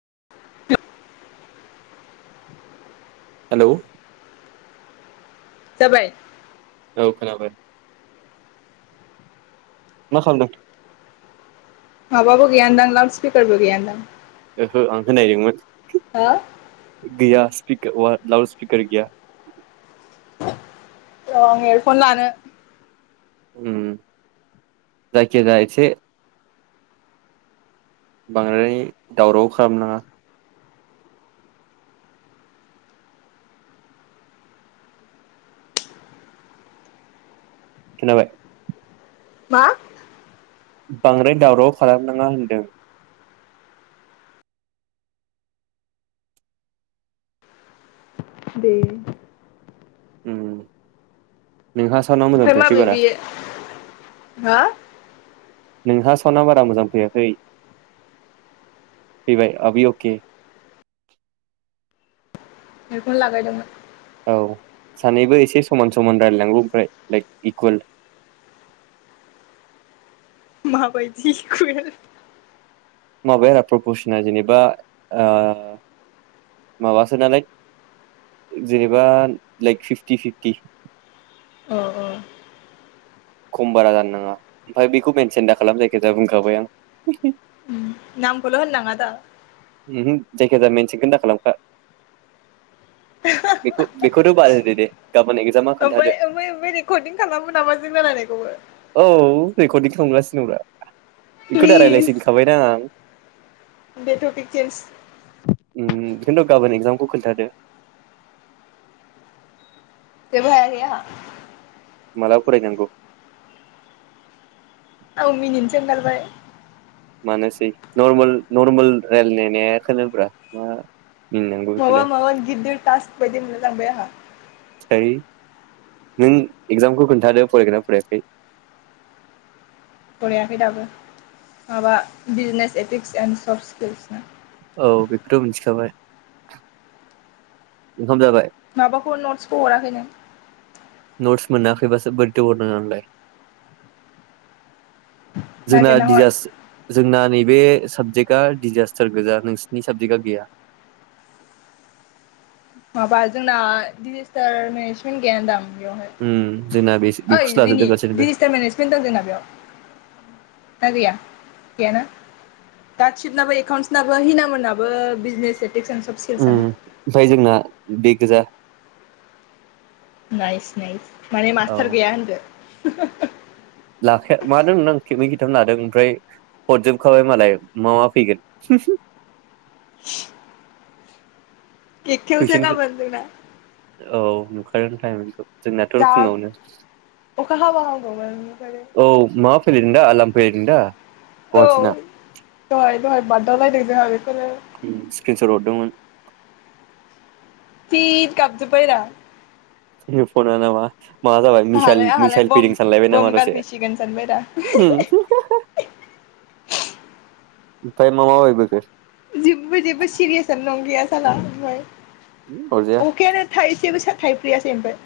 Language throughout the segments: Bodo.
[inaudible] हेल' जाबाय औ खोनाबाय मा खालामदों? माबाबो गैया दां लाउडस्पिकारबो गैयादां हो आं होनायदोंमोन र' गैया पिक अ लाउड स्पिकार गैया रं आं एयारफन लानो ओम जायखिजाया एसे बांद्राय दावराव खालामनाङा खोनाबाय मा? बांद्राय दावराव खालामनाङा होनदों दे। ओम नोंहा सानाव मोजां थायाखै बारा हा नोंहा सावनदा बारा मोजां फैयाखै फैबाय आभि अ के बेखौनो लागायदोंमोन औ सानैबो एसे समान समान रायलायलांगौ ओमफ्राय लाइक इकुवेल माबायदि इकुइवेल माबाया आरो प्रपसना जेनेबा ओ माबासो नालाय जेनेबा लाइक फिफ्टि फिफ्टि अ अ खम बारा जानो नाङा आरो बेखौ मेनसन दा खालाम जायखिजा बुंखाबाय आं नामखौल' होननाङा दा ओमहो जायखिजाया मेनसन खोनो दा खालामखा बेखौ बेखौथ' बाद होदो दे गाबोन एगजामा खोन्थादो ओमफ्राय ओमफ्राय ओमफ्राय रेर्कदिं खालामो नामा जों रायलायनायखौबो रेर्कदिं खालामगसिनो दं ब्रा बेखौ दा रायलायसै होनखाबायना आं बेथ' [inaudible] ओम इखोनोथ गाबोन एक्जामखौ खोन्थादो जेबो हायाखै आंहा माला फराय नांगौ आं मिनिनोसो ओंखारबाय मानोसै नर्मेम नर्मेल रायलायनाया खोनोब्रा मा मिनिनांगौ माबा बेखौलाय माबा गिदिर तासबायदि मोनलाय लांबाय आंहा थै नों एक्जामखौ खोन्थादो फरायदों ना फरायाखै फरायाखै दाबो माबा बिजनेस एटिक्स एन्ड र्सस स्किल्स न औ बेखौथ' मिथिखाबाय ओंखाम जाबाय? माबाखौ नटसखौ हराखै नों? नत्स मोनाखैबासो बोरैथो हरनांगौ आंलाय? जोंना नागिरना हर दिजास जोंना नैे बे साबजेक्टआ डिजास्टार गोजा नोंसोरनि साबजेक्टा गैया। माबा जोंना डिजेस्टार मेनसन गैयान दां? उम जोंना बे बेयावहाय बेखौसो ओइ लाजोबदों रिनि गासैनोबो डिजिस्टार मेनेसमेन्ट दं जोंना बेयाव? ना गैया गैयाना? गासैनाबो एकाउन्टसनाबो हिनामोननाबो बिजनेस ए उम ओमफ्राय जोंना बेग गोजा। Nice nice. माने मास्टार औ गैया होनदो? [unintelligible] लाखाया मादों [unintelligible] थाम लादों ओमफ्राय हरजोबखाबाय मालाय मा मा फैगोन। एकथायावसो कुइसनखौ गाबोन जोंना। औ नुखागोन टाइमिंखौ। जोंनाथ' जा फुं आवनो। अखा हाबा हामगौमोन ओमफ्राय औ माबा फैलिदों दा लाम [unintelligible] दा औ गुवाहाटिना दहाय दहाय बादावलायदों जोंहा। बे स्क्रीनसट हरदोंमोन। थिग गाबजोबायरा। [unintelligible] नामा? मा जाबाय मिसाइल आंहालाय आंहालाय मिसाइल बम फैदों सानलायबाय नामा बम दसे? गारफैसिगोन सानबायरा ओमफाय मा मा बायबोखो? जेबो जेबो सिरियासनो नंखाया साला ओमाय। अरजाया अखायानो थायसेबो सा थाइप्रियासै ओमफ्राय।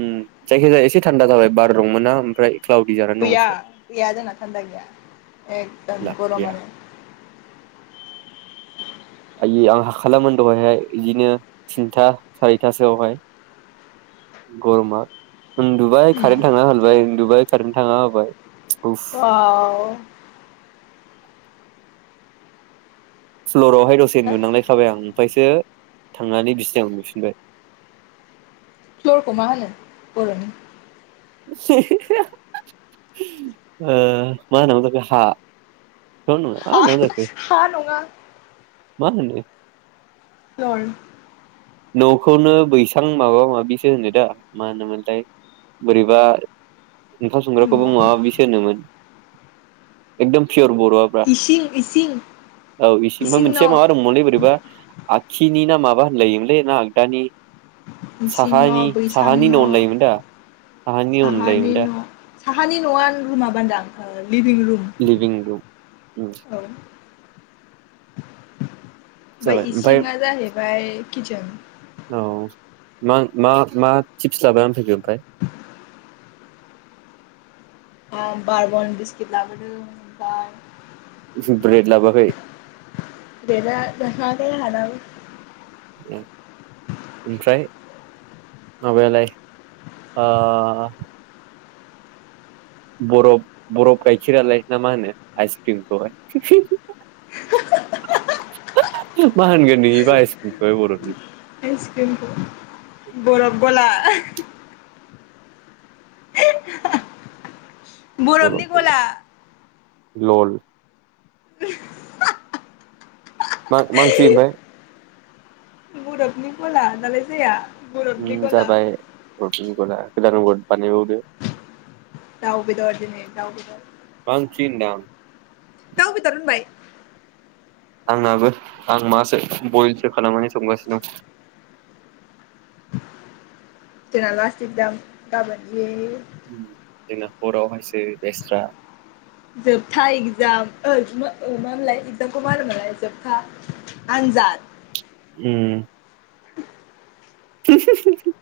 उम जायखिजाया एसे थान्दा जाबाय बार दं मोनना। ओमफ्राय क्लाउदि जानानै दं गैया एसे गैया जोंना थान्दा गैया एकदम लाब गैया गरमानो। आयो आं हाखालामोन दहायहाय इदिनो थिनथा सारिथासोआवहाय गरमा। उन्दुबाइ खारेन थांना होलायबाय उन्दुबाइ खारेन थांना होबाय। उफ अवाव। फ्ल'रावहाय दसे उन्दुनांलायखाबाय आं। ओमफ्रायसो थांनानै बिसनायाव उन्दुफिनबाय। फ्लरखौ माहोनो बर'नि? [unintelligible] मा होनो हा? थ' नङा मा हा होननांगौ जाखो हा नङा। मा होनोमोनलै? दर। न'खौनो बैसां माबा माबिसो होनो दा मा होनोमोनलाय बोरैबा ओंखाम संग्राखौबो माबा न' माबिसो होनोमोन। एकदम पियर बर'आ ब्रा इसिं इसिं [inaudible] औ इसिं मा ओमफ्राय मोनसेया माबा दंमोनलै बोरैबा खिनि ना माबा होनलायोमोन बे ना आगदानि इसिं न' साहानि बैसां साहानि न होनलायोमोन दा साहानि न होनलायोमोन दाथृई साहानि न'आ रुमा बान्दा ओं लिभिं रुम लिभिं रुम उम [inaudible] औ। ओमफ्राय जाबाय ओमफ्राय इसिङा जाहैबाय किसजेन [unintelligible] औ मा-मा-मा टिप्स लाबाय आं फैदो ओमफ्राय? [inaudible] बार बन बिस्किट लाबोदों बा ब्रेड लाबोआखै [inaudible] [unintelligible] ए ओमफ्राय माबायालाय ओ बरफ बरफ गाइखेरालाय ना मा होनो आइसक्रिमखौहाय [inaudible] मा होनगोन नोंनिबो [unintelligible] आइसक्रिमखौहाय बर'नि? आइसक्रिमखौ बरफ [unintelligible] [inaudible] बर' बरफनि बर' गला। लल। [inaudible] मा-मा ओंख्रि ओमफ्राय? बरपनि खला दालाय जाया? बरफनि उम गला जाबाय र [unintelligible] गोदारग [unintelligible] दाउ बेदर दिनै। दाउ बेदर। मा ओंख्रि होनदां? दाउ बेदर होनबाय। आंनाबो आं मासो बयेलसो खालामनानै संगासिनो दं। जना लास देत दां गाबोन ए दिना हरावहायस जोबथा एक्जाम ओ मा मोनलाय एग्जामखौ मा होनोमोनलाय जोबथा आनजाद‌। उम। [unintelligible]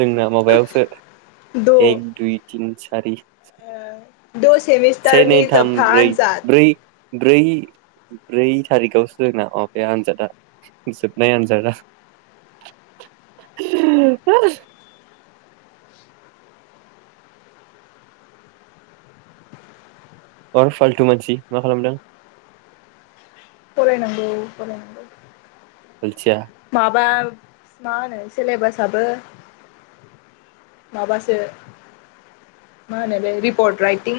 जोंना माबायावसो द' एक दुइ तिन सारि। द' सेमिस्टारनि जोबथा आनजाद बै ब्रै थारिखआवसो जोंना अ बे आनजादा जोबनाय आनजादा [inaudible] अर फाल्थु मानसि मा खालामदों? फरायनांगौ फरायनांगौ। अलथिया माबा मा होनो सेलेबास आबो माबासो मा होनो बे रिपर्ट राइटिं,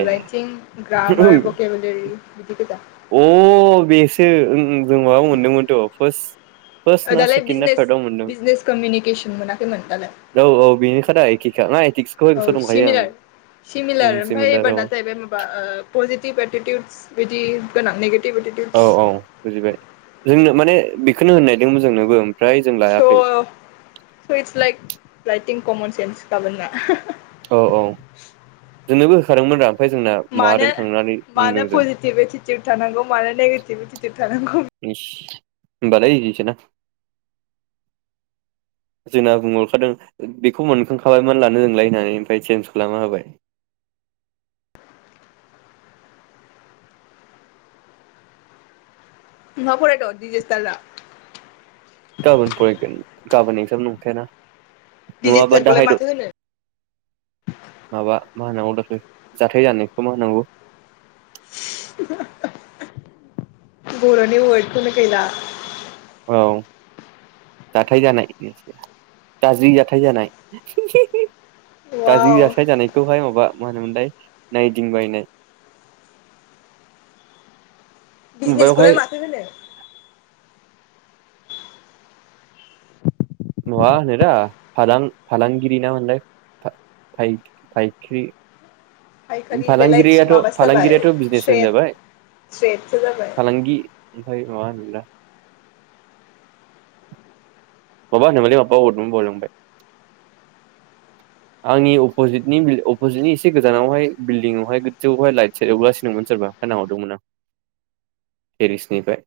ए राइटिं, ग्रामार, बकेबलेरि, बिदि गोजा। अ बेसो उम उम जों माबायाव मोनदोंमोनथ' पार्स दालाय बिजनेस बिजनेस कमिउनिकेसन मोनाखैमोन दालाय। औ औ बेनोखादा एखेखा ना एटिक्सखौहाय औ गोसोआव दंखायो आं सिमलार उम सिमिलार ओमफ्राय एबारा सेमिनाराव जाहैबाय माबा पजिटिभ एटिटिउदस बिदि गोनां नैबे औ औ बुजिबाय। जोंनो माने बेखोनो होननायदोंमोन जोंनोबो ओ स' स' इटस लायक ला एटिं कमन सेन्स गाबोन ना। औ औ जोंनोबो होदोंमोन दा। मानो मानो पजिटिभ एटिटिउड थानांगौ मानो नेगेटिभ एटिटिउड थानांगौ इस। होमबालाय इजिसोना। जोंना बुंहरखादों बेखौ मोनखांखाबायमोन लानो नोंलाय होननानै ओमफ्राय चेन्ज खालामना होबाय। न फरावथ'वाखै दिजिस्थारा? गाबोन फरायगोन गाबोन एकजाम नंखायाना। नङाबा डिजिस्टारखौलाय दाहायद' माथो होनो माबा मा होनांगौ दा जाथाय जानायखौ मा होननांगौ? बर'नि वर्दखौनो गैला औ जाथाय जानाय गाज्रि जाथाय जानाय। [inaudible] गाज्रि वाव जाथाय जानायखौहाय माबा मा होनो मोनलाय नाइदिं बायनाय। बिजनेसखौलाय माथो होनो? माबा होनोरा फालां-फालांगिरि ना मा मोनलाय फाइख्रि फायखारि बेलाय फालांगिरियाथ' माबासो जाबाय फालांगिरियाथ' बिजनेसमेन ट्रेड जाबाय। ट्रेडसो जाबाय फालांगि ओमफ्राय नंङा होमब्लाना। माबा होनोमोनलै माबा हरदोंमोन बावलांबाय। आंनि अपजितनि अपजितनि एसे गोजानावहाय बिल्डिंआवहाय गोजौवाव लाइट सेरहरगासिनोमोन सोरबा ओंखाय नाहरदों मोन आं तेरेसनिफ्राय।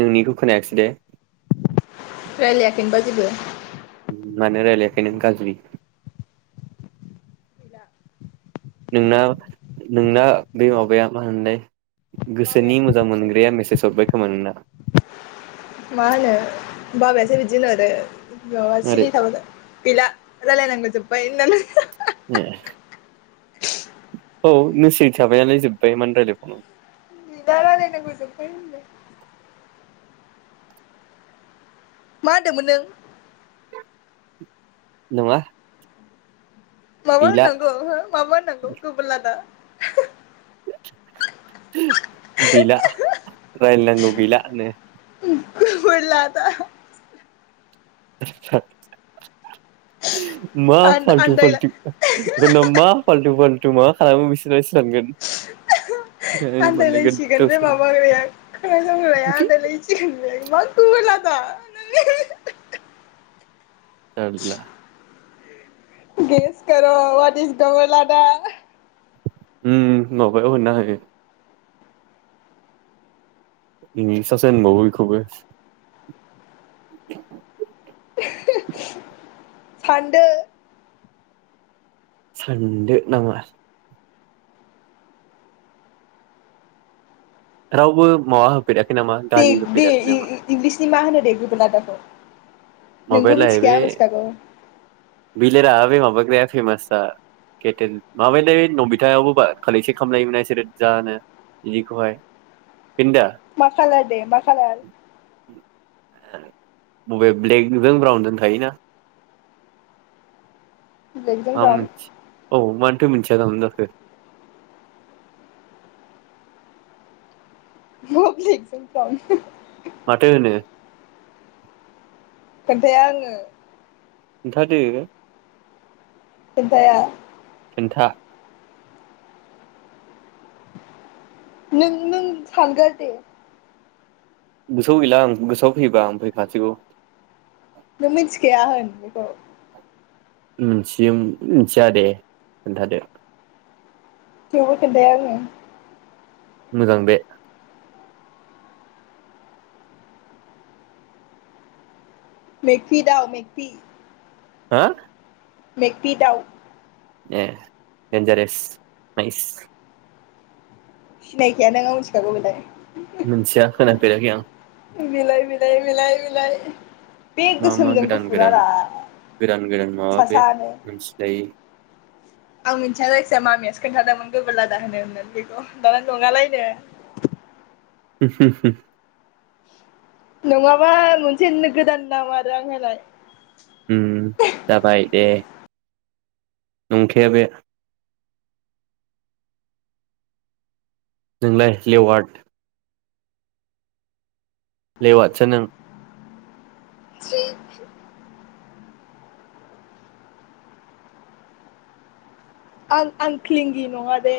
नोंनिखौ खोनायासै दे रायज्लायाखैमोनबा जेबो मानो रायलखै नों गाज्रि गैला। नोंना नोंना बे माबाया मा होनलाय गोसोनि बाबायासो मोजां बिदि होनो जोंना मोनग्राया मेसेज हरबाय खोमा नोंना मा होनो? बाबायासो बिदि होनहरो। माबा आरो सिरि थाबा गैला राय्लायनांगौ जोब बाय होननानै ए औ नों सिरि थाबायनालाय जोब्बाय मानो राय्लायबावनांगौ। गैला [unintelligible] मा होनदोंमोन नों? नङा। माबा गैला होननांगौ हो माबा होननांगौ गोबोरलादा। गैला रायलायनांगो गैला होनो गोबोरलादा [inaudible] मा आन फालथु आन्दायला फालथु होनना मा फालथु फालथु थ' मा खालायो बिसोरलाय सो सानगोन मोनलायगोन आनदायलायसिगोन बे गावसोर माबाग्राया खोनासंग्राया आनदायलायसिगोन बे मा गोबोरलाद दा होननानै जारला [unintelligible] उम माबायाव होनना होदो बिनि सासे होनबाउओ बिखौबो [inaudible] फानदो सानदो नाङा रावबो मावा दे दे इं-इं-इंलिसनि मा होनो दे गोबोर लादाखौ। माबायालाय बे बिलाय रा बे माब बाग्राया फेमासा केथेन माबानाय नमिथायावबो बा खालेकसन खालामनायमोनना इसोरो बुजानो इनिखौहाय मा खालार दे मा खालार मबेब ब्लेगजों ब्राउनजों थायोना ब्लेकजों ब्राउन [unintelligible] थो मिथिया जानांगौ जाखो [unintelligible] माथो होनो खोनथाया आंङो खोनथादो खोनथाया [unintelligible] नों- नों [unintelligible] गोसोआव गैला आं गोसोआव फैयोबा आं फैखासिगौ। नों मिथिखाया होन बेखौ। मिथि मिथिया दे खोनथादो। थेवबो खोनथाया आङो मोजां बे मेगपि दाव मेगपि हा मेक्बि दाउ ए देनजारेस नाइस सिनायखाया नों आं मिथिखागौ बेलाय मोनथिया खोनाफेराखै आं बिलाइ बिलाइ [unintelligible] मा मा गोसोमजों गोदान गोदान गुफुरारा गोदान गोदान माबा बे सासानो मोनथिलायै आं मिथिया जायखिजाया मामियासो खोन्थादोंमोन गोबोर लादा होनो होननानै बेखौ दाना दङालायनो। होम होम होम नङाबा मोनसे गोदान नाम आरो आं होनाय ओम जाबाय दे नंखाया बे नोंलाय लेवार्ड लेवादसो नों सि आं आंख्लिंगि नङादे